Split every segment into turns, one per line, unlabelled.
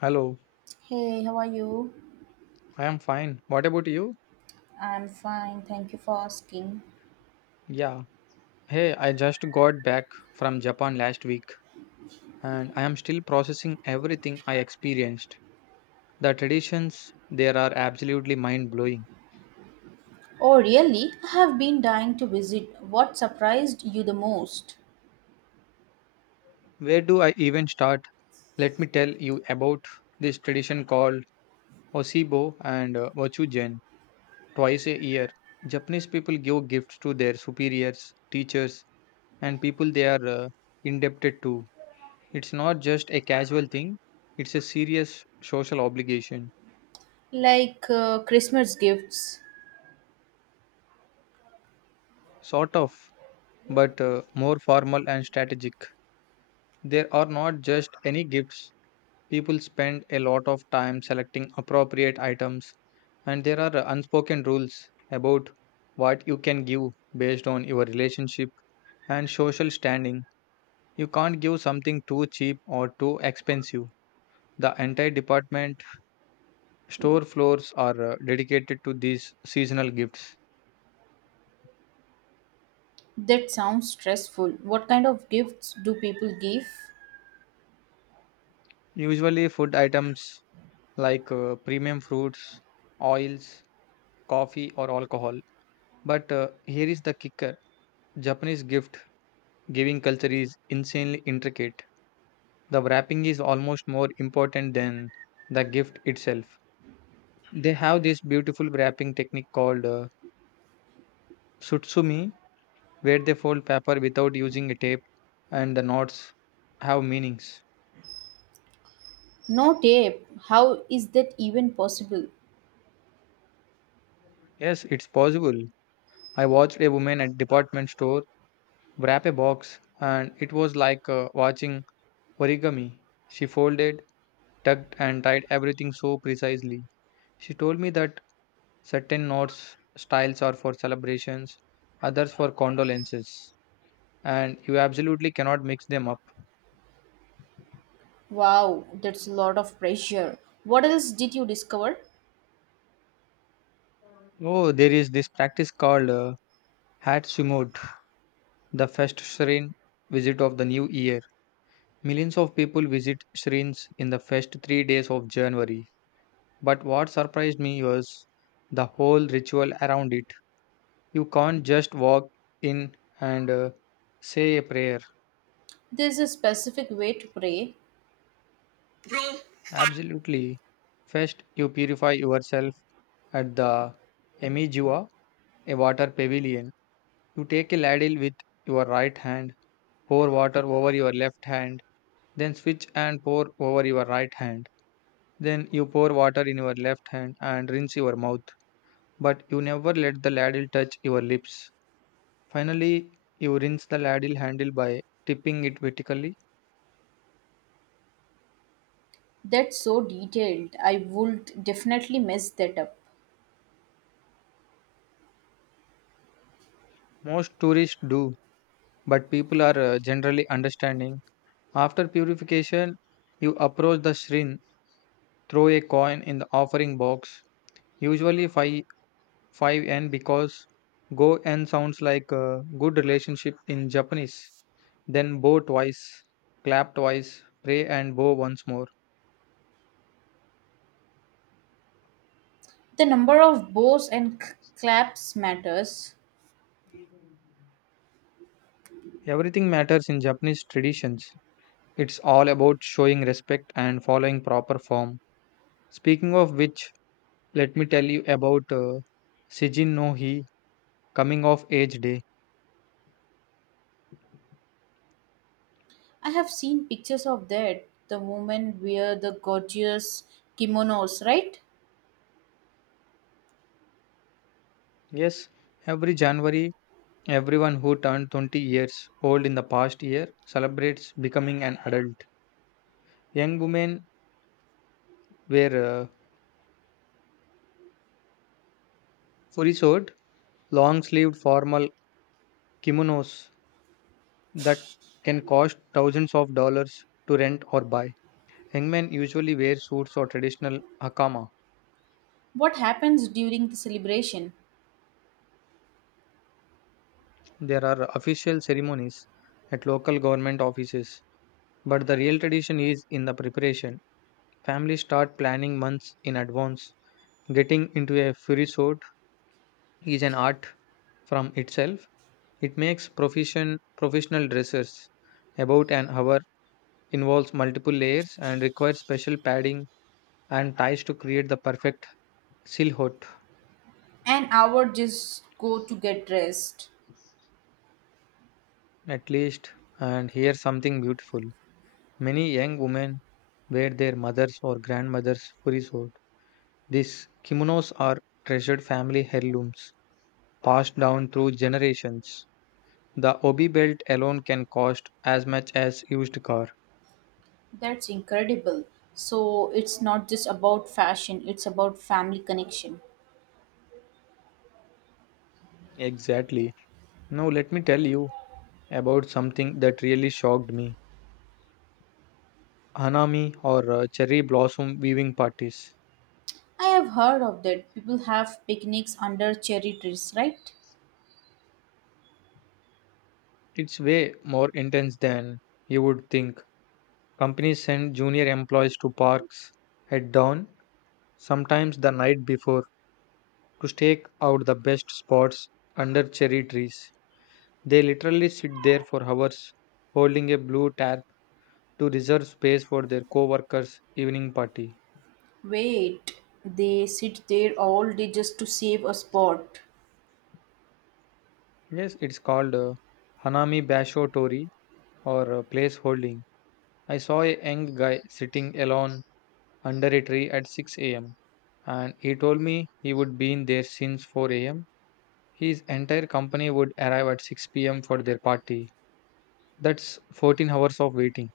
Hello,
Hey, how are you?
I am fine. What about you?
I'm fine, thank you for asking.
Yeah. Hey, I just got back from Japan last week and I am still processing everything I experienced. The traditions there are absolutely mind blowing.
Oh, really? I have been dying to visit. What surprised you the most?
Where do I even start? Let me tell you about this tradition called Osibo and Wachujen twice a year. Japanese people give gifts to their superiors, teachers, and people they are indebted to. It's not just a casual thing, it's a serious social obligation.
Like Christmas gifts.
Sort of, but more formal and strategic. There are not just any gifts, people spend a lot of time selecting appropriate items, and there are unspoken rules about what you can give based on your relationship and social standing. You can't give something too cheap or too expensive. The entire department store floors are dedicated to these seasonal gifts.
That sounds stressful. What kind of gifts do people give?
Usually, food items like premium fruits, oils, coffee, or alcohol. But here is the kicker. Japanese gift giving culture is insanely intricate. The wrapping is almost more important than the gift itself. They have this beautiful wrapping technique called sutsumi, where they fold paper without using a tape, and the knots have meanings.
No tape. How is that even possible?
Yes, it's possible. I watched a woman at department store wrap a box, and it was like watching origami. She folded, tucked, and tied everything so precisely. She told me that certain knots styles are for celebrations, others for condolences, and you absolutely cannot mix them up.
Wow, that's a lot of pressure. What else did you discover?
Oh, there is this practice called Hatsumot, the first Shrine visit of the new year. Millions of people visit Shrines in the first 3 days of January. But what surprised me was the whole ritual around it. You can't just walk in and say a prayer.
There's a specific way to pray.
Absolutely. First, you purify yourself at the Emijua, a water pavilion. You take a ladle with your right hand, pour water over your left hand, then switch and pour over your right hand. Then you pour water in your left hand and rinse your mouth, but you never let the ladle touch your lips. Finally, you rinse the ladle handle by tipping it vertically.
That's so detailed. I would definitely mess that up.
Most tourists do, but people are generally understanding. After purification, you approach the shrine, throw a coin in the offering box, usually 5 5n, because go n sounds like a good relationship in Japanese. Then bow twice, clap twice, pray and bow once more.
The number of bows and claps matters.
Everything matters in Japanese traditions. It's all about showing respect and following proper form. Speaking of which, let me tell you about Seijin no Hi, coming of age day.
I have seen pictures of that. The women wear the gorgeous kimonos, right?
Yes, every January, everyone who turned 20 years old in the past year celebrates becoming an adult. Young women wear furisuit, long-sleeved formal kimonos that can cost thousands of dollars to rent or buy. Young men usually wear suits or traditional hakama.
What happens during the celebration?
There are official ceremonies at local government offices, but the real tradition is in the preparation. Families start planning months in advance, getting into a furisuit is an art from itself. It makes proficient professional dressers. About an hour involves multiple layers and requires special padding and ties to create the perfect silhouette.
An hour just go to get dressed.
At least, and here's something beautiful. Many young women wear their mothers or grandmothers' furisuit. These kimonos are treasured family heirlooms passed down through generations. The obi belt alone can cost as much as used car.
That's incredible. So it's not just about fashion, it's about family connection.
Exactly. Now let me tell you about something that really shocked me: Hanami, or cherry blossom weaving parties.
I have heard of that. People have picnics under cherry trees, right?
It's way more intense than you would think. Companies send junior employees to parks at dawn, sometimes the night before, to stake out the best spots under cherry trees. They literally sit there for hours, holding a blue tarp to reserve space for their co workers' evening party.
Wait, they sit there all day just to save a spot.
Yes, it's called Hanami Basho Tori, or placeholding. I saw a young guy sitting alone under a tree at 6 a.m. and he told me he would be in there since 4 a.m. His entire company would arrive at 6 p.m. for their party. That's 14 hours of waiting.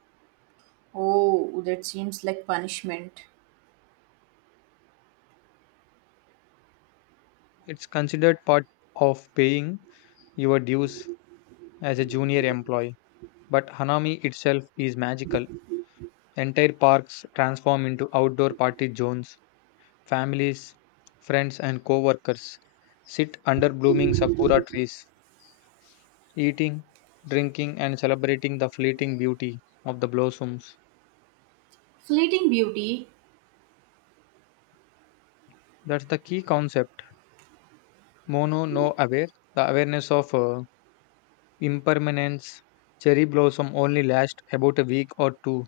Oh, that seems like punishment.
It's considered part of paying your dues as a junior employee. But Hanami itself is magical. Entire parks transform into outdoor party zones. Families, friends, and co workers sit under blooming sakura trees, eating, drinking, and celebrating the fleeting beauty of the blossoms.
Fleeting beauty.
That's the key concept. Mono no aware, the awareness of impermanence. Cherry blossom only last about a week or two.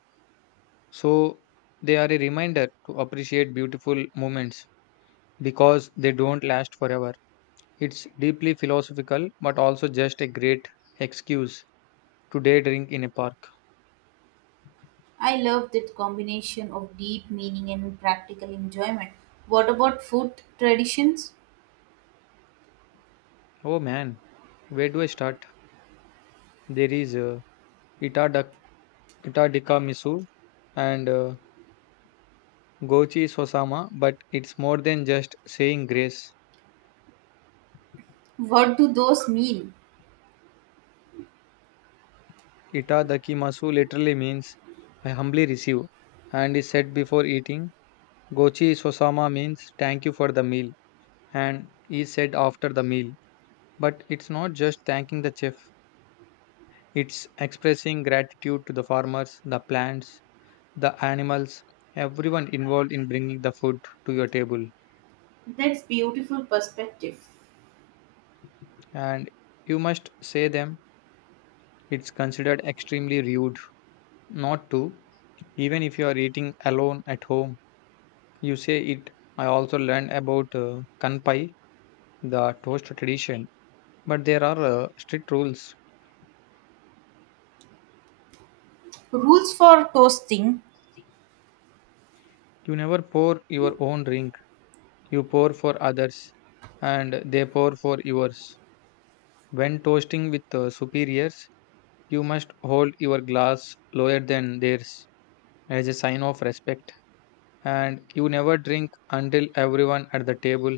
So they are a reminder to appreciate beautiful moments because they don't last forever. It's deeply philosophical but also just a great excuse to day drink in a park.
I love that combination of deep meaning and practical enjoyment. What about food traditions?
Oh man, where do I start? There is Itadak Kitadika Misu and Gochi Sosama, but it's more than just saying grace.
What do those mean?
Itadakimasu literally means I humbly receive and is said before eating. Gochi Sosama means thank you for the meal and is said after the meal. But it's not just thanking the chef, it's expressing gratitude to the farmers, the plants, the animals, everyone involved in bringing the food to your table.
That's beautiful perspective.
And you must say them, it's considered extremely rude not to. Even if you are eating alone at home, you say it. I also learned about kanpai, the toast tradition, but there are strict rules.
Rules for toasting.
You never pour your own drink, you pour for others, and they pour for yours. When toasting with superiors, you must hold your glass lower than theirs as a sign of respect, and you never drink until everyone at the table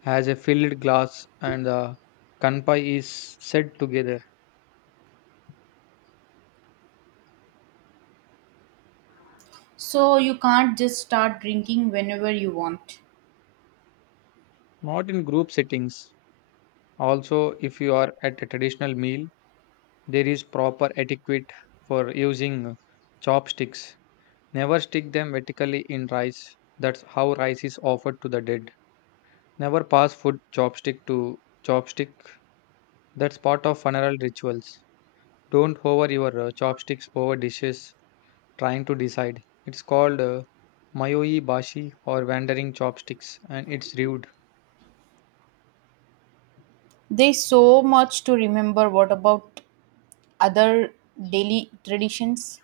has a filled glass and the kanpai is said together,
So you can't just start drinking whenever you want.
not in group settings. Also, if you are at a traditional meal, there is proper etiquette for using chopsticks. Never stick them vertically in rice. That's how rice is offered to the dead. Never pass food chopstick to chopstick. That's part of funeral rituals. Don't hover your chopsticks over dishes trying to decide. It's called Mayoi Bashi, or Wandering Chopsticks, and it's rude.
There's so much to remember. What about other daily traditions?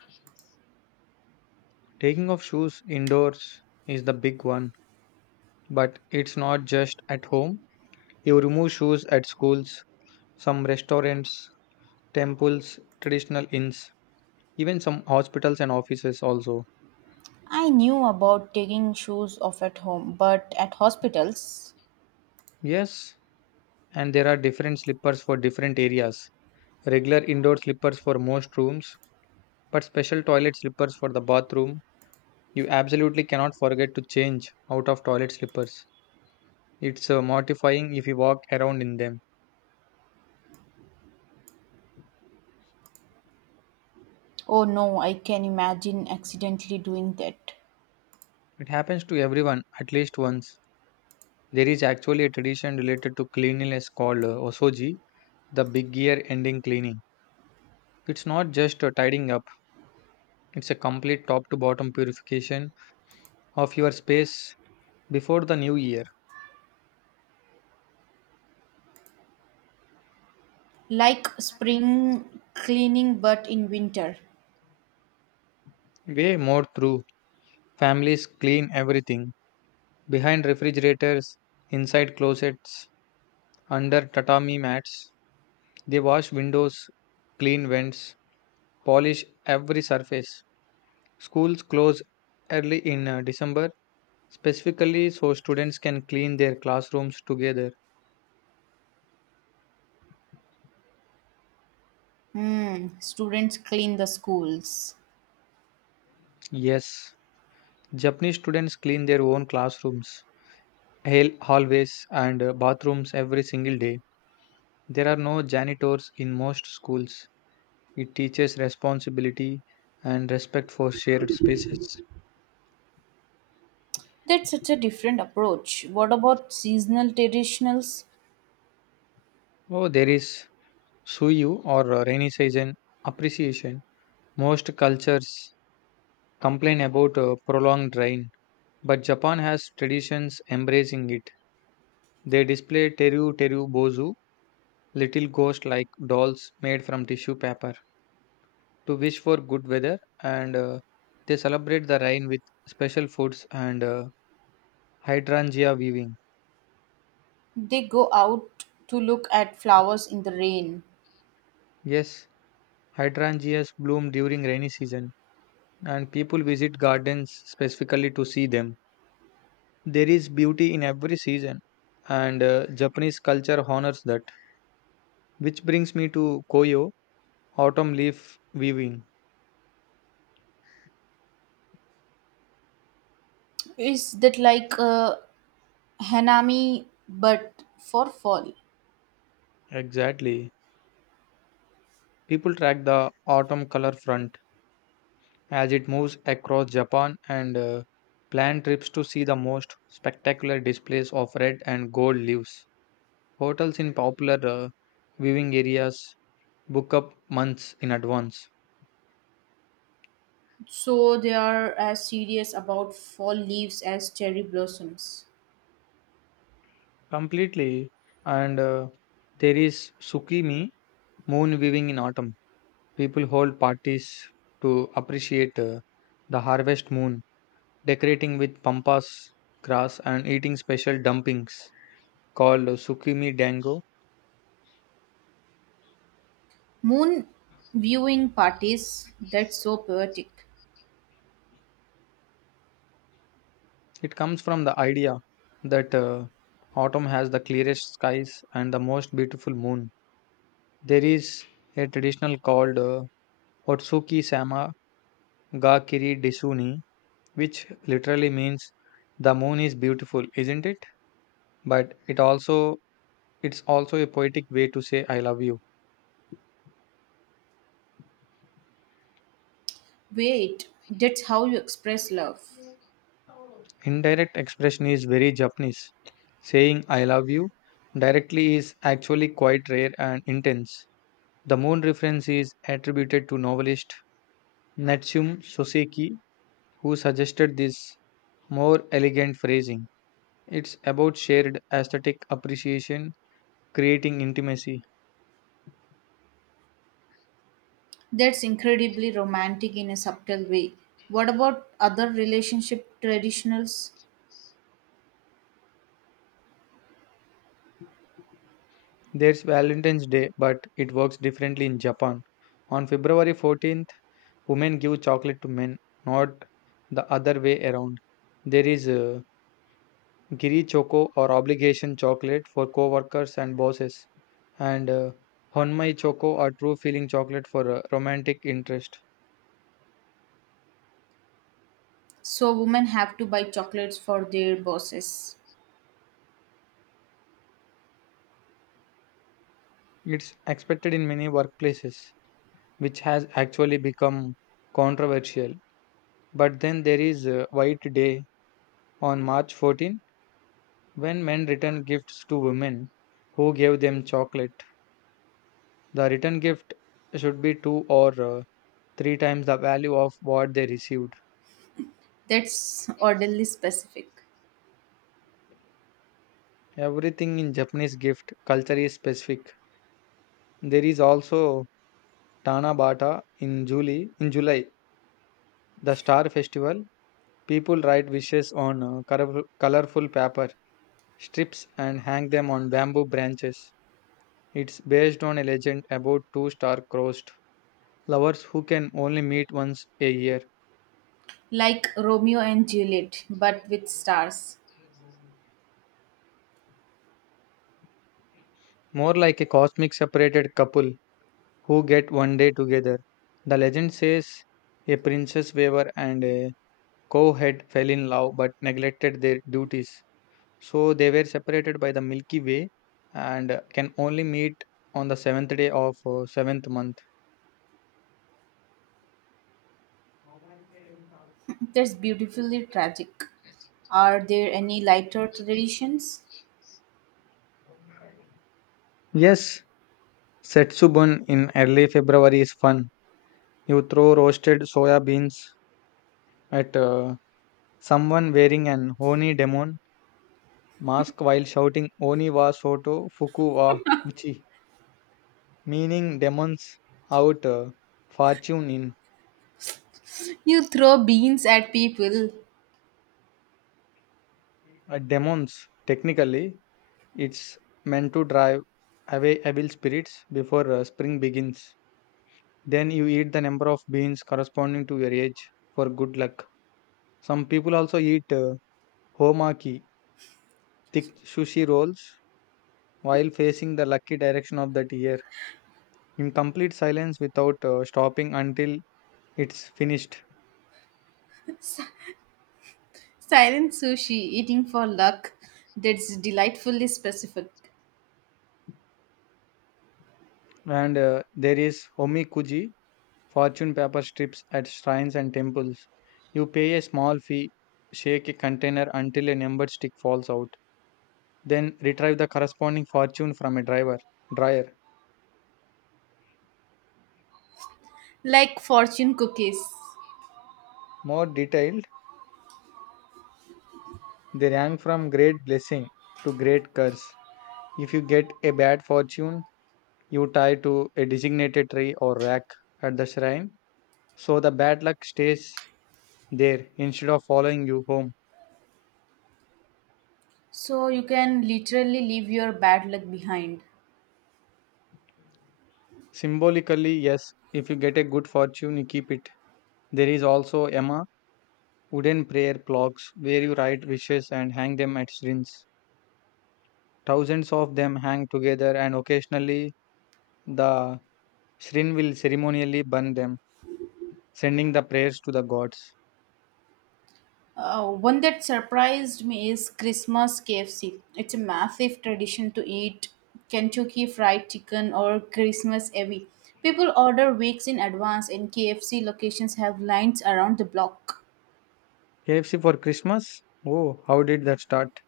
Taking off shoes indoors is the big one, but it's not just at home. You remove shoes at schools, some restaurants, temples, traditional inns, even some hospitals and offices also.
I knew about taking shoes off at home, but at hospitals?
Yes, and there are different slippers for different areas. Regular indoor slippers for most rooms, but special toilet slippers for the bathroom. You absolutely cannot forget to change out of toilet slippers. It's mortifying if you walk around in them.
Oh no, I can imagine accidentally doing that.
It happens to everyone at least once. There is actually a tradition related to cleanliness called osoji, the big year ending cleaning. It's not just tidying up, it's a complete top to bottom purification of your space before the new year.
Like spring cleaning, but in winter.
Way more true. Families clean everything behind refrigerators, inside closets, under tatami mats. They wash windows, clean vents, polish every surface. Schools close early in December, specifically so students can clean their classrooms together.
Hmm, students clean the schools.
Yes, Japanese students clean their own classrooms, hallways, and bathrooms every single day. There are no janitors in most schools. It teaches responsibility and respect for shared spaces.
That's such a different approach. What about seasonal traditionals?
Oh, there is suyu, or rainy season appreciation. Most cultures complain about prolonged rain, but Japan has traditions embracing it. They display teru teru bozu, little ghost-like dolls made from tissue paper, to wish for good weather, and they celebrate the rain with special foods and hydrangea weaving.
They go out to look at flowers in the rain.
Yes, hydrangeas bloom during rainy season, and people visit gardens specifically to see them. There is beauty in every season, and Japanese culture honors that. Which brings me to Koyo, autumn leaf weaving.
Is that like Hanami, but for fall?
Exactly. People track the autumn color front as it moves across Japan and plan trips to see the most spectacular displays of red and gold leaves. Hotels in popular viewing areas book up months in advance.
So they are as serious about fall leaves as cherry blossoms.
Completely. And there is Tsukimi, moon viewing in autumn. People hold parties to appreciate the harvest moon, decorating with pampas grass and eating special dumplings called sukimi dango.
Moon viewing parties, that's so poetic.
It comes from the idea that autumn has the clearest skies and the most beautiful moon. There is a traditional called Otsuki Sama ga kiri Disuni, which literally means the moon is beautiful, isn't it? But it also it's also a poetic way to say I love you.
Wait, that's how you express love.
Indirect expression is very Japanese. Saying I love you directly is actually quite rare and intense. The moon reference is attributed to novelist Natsume Soseki, who suggested this more elegant phrasing. It's about shared aesthetic appreciation, creating intimacy.
That's incredibly romantic in a subtle way. What about other relationship traditionals?
There's Valentine's Day, but it works differently in Japan. On February 14th, women give chocolate to men, not the other way around. There is Giri Choco, or obligation chocolate for co-workers and bosses, and Honmai Choco, or true feeling chocolate for romantic interest.
So women have to buy chocolates for their bosses.
It's expected in many workplaces, which has actually become controversial. But then there is White Day on March 14, when men return gifts to women who gave them chocolate. The return gift should be two or three times the value of what they received.
That's orderly specific.
Everything in Japanese gift culture is specific. There is also Tana Bata in July. In July, the Star Festival. People write wishes on colorful paper strips and hang them on bamboo branches. It's based on a legend about two star-crossed lovers who can only meet once a year.
Like Romeo and Juliet, but with stars.
More like a cosmic separated couple who get one day together. The legend says a princess weaver and a cowhead fell in love but neglected their duties. So they were separated by the Milky Way and can only meet on the seventh day of seventh month.
That's beautifully tragic. Are there any lighter traditions?
Yes, Setsubun in early February is fun. You throw roasted soya beans at someone wearing an Oni demon mask while shouting Oni wa soto fuku wa uchi, meaning demons out, fortune in.
You throw beans at people.
Demons, technically, it's meant to drive away evil spirits before spring begins. Then you eat the number of beans corresponding to your age for good luck. Some people also eat homaki, thick sushi rolls, while facing the lucky direction of that year in complete silence without stopping until it's finished.
Silent sushi eating for luck, that's delightfully specific,
And there is homikuji, fortune paper strips at shrines and temples. You pay a small fee, shake a container until a numbered stick falls out, then retrieve the corresponding fortune from a driver dryer.
like fortune cookies.
More detailed, they rank from great blessing to great curse. If you get a bad fortune, you tie to a designated tree or rack at the shrine, so the bad luck stays there instead of following you home.
So you can literally leave your bad luck behind.
Symbolically, yes, if you get a good fortune, you keep it. There is also Emma wooden prayer clocks where you write wishes and hang them at shrines. Thousands of them hang together, and occasionally the Shrin will ceremonially burn them, sending the prayers to the gods.
One that surprised me is Christmas KFC. It's a massive tradition to eat Kentucky Fried Chicken or Christmas Evie. People order weeks in advance, and KFC locations have lines around the block.
KFC for Christmas? Oh, how did that start?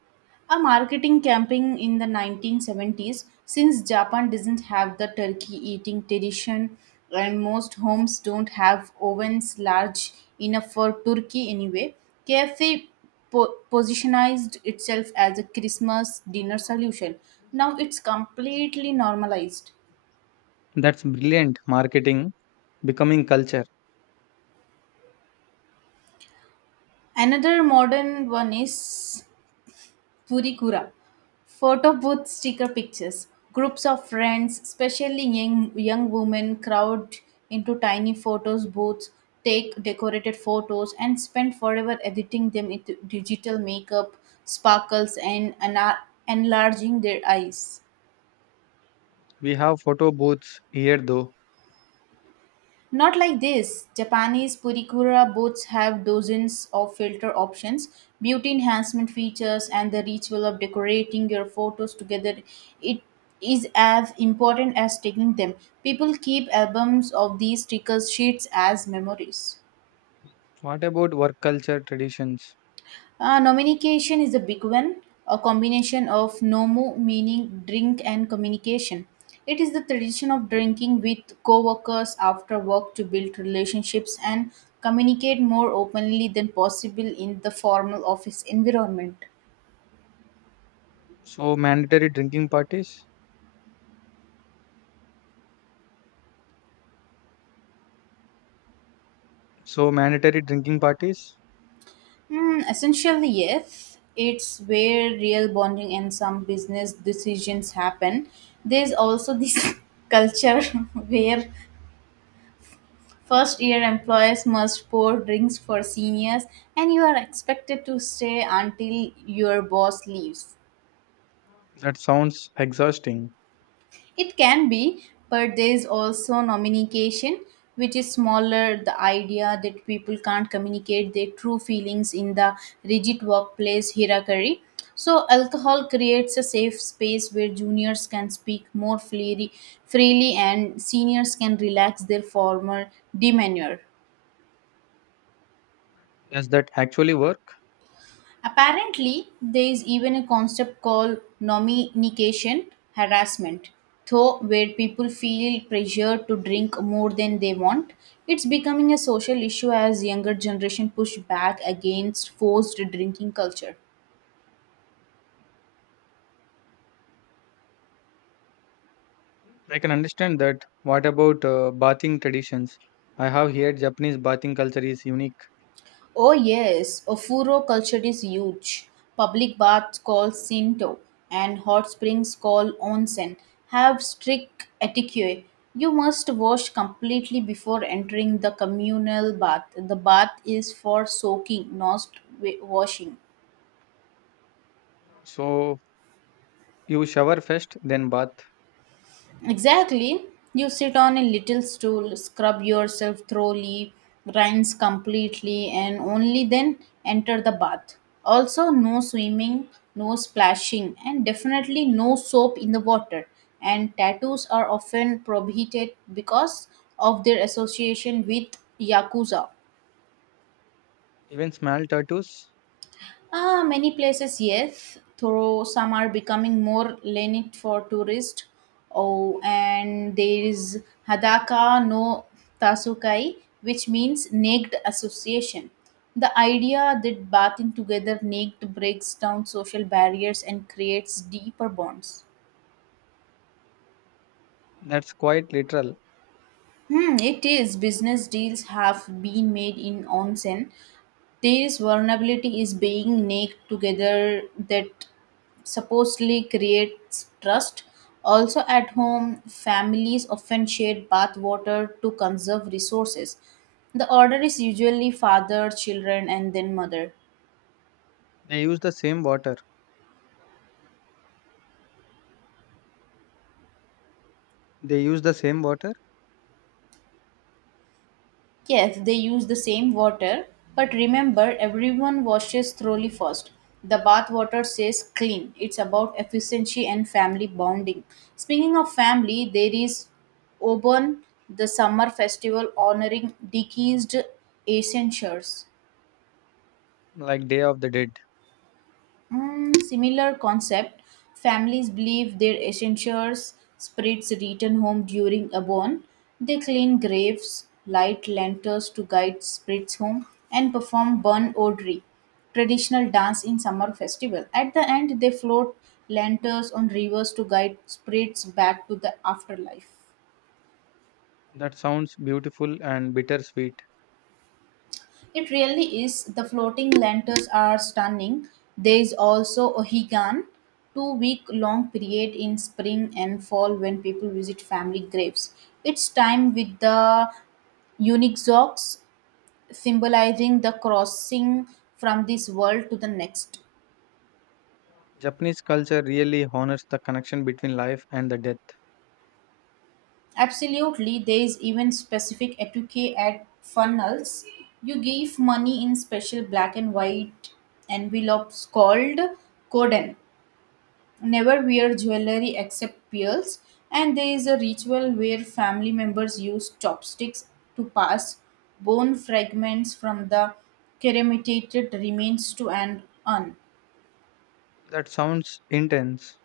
A marketing campaign in the 1970s, since Japan doesn't have the turkey eating tradition and most homes don't have ovens large enough for turkey anyway, KFC positionized itself as a Christmas dinner solution. Now it's completely normalized.
That's brilliant marketing, becoming culture.
Another modern one is Purikura. Photo booth sticker pictures. Groups of friends, especially young women, crowd into tiny photos booths, take decorated photos, and spend forever editing them with digital makeup, sparkles, and enlarging their eyes.
We have photo booths here though.
Not like this. Japanese Purikura boats have dozens of filter options, beauty enhancement features, and the ritual of decorating your photos together. It is as important as taking them. People keep albums of these stickers sheets as memories.
What about work culture traditions?
Nominication is a big one, a combination of nomu, meaning drink, and communication. It is the tradition of drinking with co-workers after work to build relationships and communicate more openly than possible in the formal office environment.
So, mandatory drinking parties? So, mandatory drinking parties?
Hmm, essentially, yes. It's where real bonding and some business decisions happen. There's also this culture where first year employees must pour drinks for seniors, and you are expected to stay until your boss leaves.
That sounds exhausting.
It can be, but there is also nomination, which is smaller, the idea that people can't communicate their true feelings in the rigid workplace hierarchy. So, alcohol creates a safe space where juniors can speak more freely and seniors can relax their former demeanor.
Does that actually work?
Apparently, there is even a concept called nominication harassment, though, where people feel pressured to drink more than they want. It's becoming a social issue as younger generation push back against forced drinking culture.
I can understand that. What about bathing traditions? I have heard Japanese bathing culture is unique.
Oh yes, Ofuro culture is huge. Public baths called Shinto and hot springs called Onsen have strict etiquette. You must wash completely before entering the communal bath. The bath is for soaking, not washing.
So, you shower first, then bath.
Exactly. You sit on a little stool, scrub yourself thoroughly, rinse completely, and only then enter the bath. Also, no swimming, no splashing, and definitely no soap in the water. And tattoos are often prohibited because of their association with Yakuza.
Even small tattoos,
Ah, many places, yes, though some are becoming more lenient for tourists. Oh, and there is Hadaka no Tasukai, which means naked association. The idea that bathing together naked breaks down social barriers and creates deeper bonds.
that's quite literal.
Hmm, it is. Business deals have been made in onsen. This vulnerability is being naked together that supposedly creates trust. Also, at home, families often share bath water to conserve resources. The order is usually father, children, and then mother.
They use the same water. They use the same water
Yes, they use the same water, but remember everyone washes thoroughly first. The bath water says clean. It's about efficiency and family bonding. Speaking of family, there is Obon, the summer festival honoring deceased ancestors.
like Day of the Dead.
Mm, similar concept. Families believe their essentials spirits return home during a born. They clean graves, light lanterns to guide spirits home, and perform burn odri, traditional dance in summer festival. At the end, they float lanterns on rivers to guide spirits back to the afterlife.
That sounds beautiful and bittersweet.
It really is. The floating lanterns are stunning. There is also Ohigan, 2-week long period in spring and fall when people visit family graves. It's time with the Unixox, symbolizing the crossing from this world to the next.
Japanese culture really honors the connection between life and the death.
Absolutely, there is even specific etiquette at funnels. You give money in special black and white envelopes called koden. Never wear jewelry except pearls, and there is a ritual where family members use chopsticks to pass bone fragments from the cremated remains to an urn.
That sounds intense.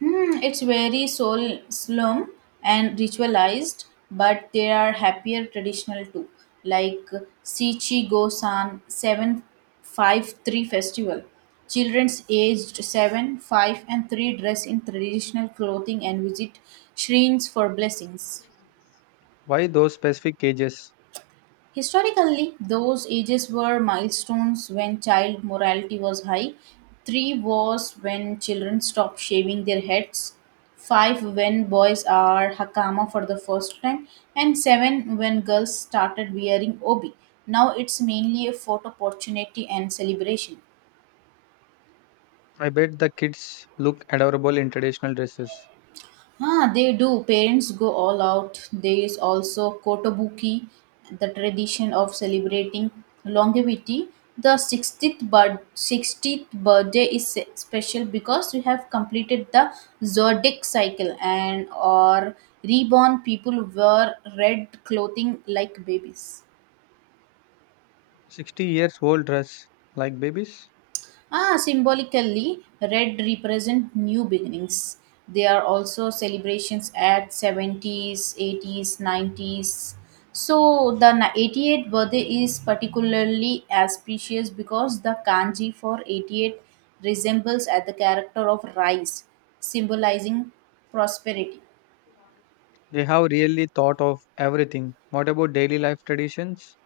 Hmm, it's very soul slum and ritualized, but there are happier traditional too, like Sichi Gosan 753 festival. Children's aged 7, 5, and 3 dress in traditional clothing and visit shrines for blessings.
Why those specific cages?
Historically, those ages were milestones when child morality was high. Three was when children stopped shaving their heads. Five when boys are hakama for the first time, and seven when girls started wearing obi. Now it's mainly a photo opportunity and celebration.
I bet the kids look adorable in traditional dresses.
Ah, they do. Parents go all out. There is also Kotobuki, the tradition of celebrating longevity. The 60th, 60th birthday is special because we have completed the zodiac cycle and or reborn people wear red clothing like babies.
60 years old dress like babies.
Ah, symbolically, red represent new beginnings. They are also celebrations at 70s, 80s, 90s. So the 88th birthday is particularly auspicious because the kanji for 88 resembles at the character of rice, symbolizing prosperity.
They have really thought of everything. What about daily life traditions?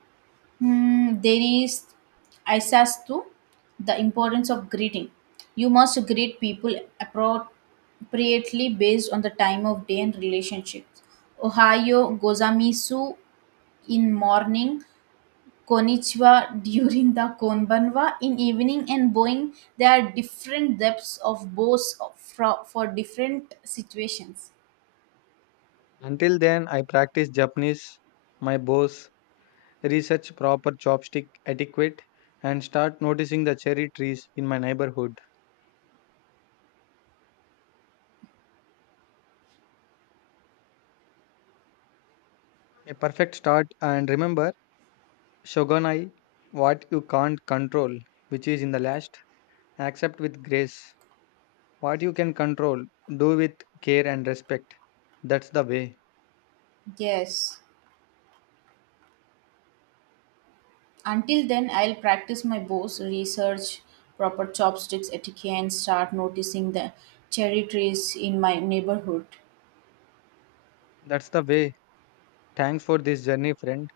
Hmm, there is Isas too, the importance of greeting. You must greet people appropriately based on the time of day and relationship. Ohio gozamisu in morning, konnichiwa during the konbanwa in evening, and boing. There are different depths of both for different situations.
Until then, I practice Japanese my boss research proper chopstick etiquette, and start noticing the cherry trees in my neighborhood. A perfect start, and remember, Shogunai, what you can't control, which is in the last, accept with grace. What you can control, do with care and respect. That's the way.
Yes. Until then, I'll practice my bows, research proper chopsticks etiquette, and start noticing the cherry trees in my neighborhood.
That's the way. Thanks for this journey, friend.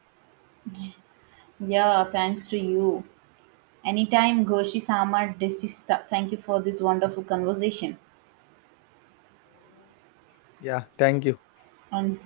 Yeah, thanks to you. Anytime, Goshi Sama Desista. Thank you for this wonderful conversation.
Yeah, thank you.
And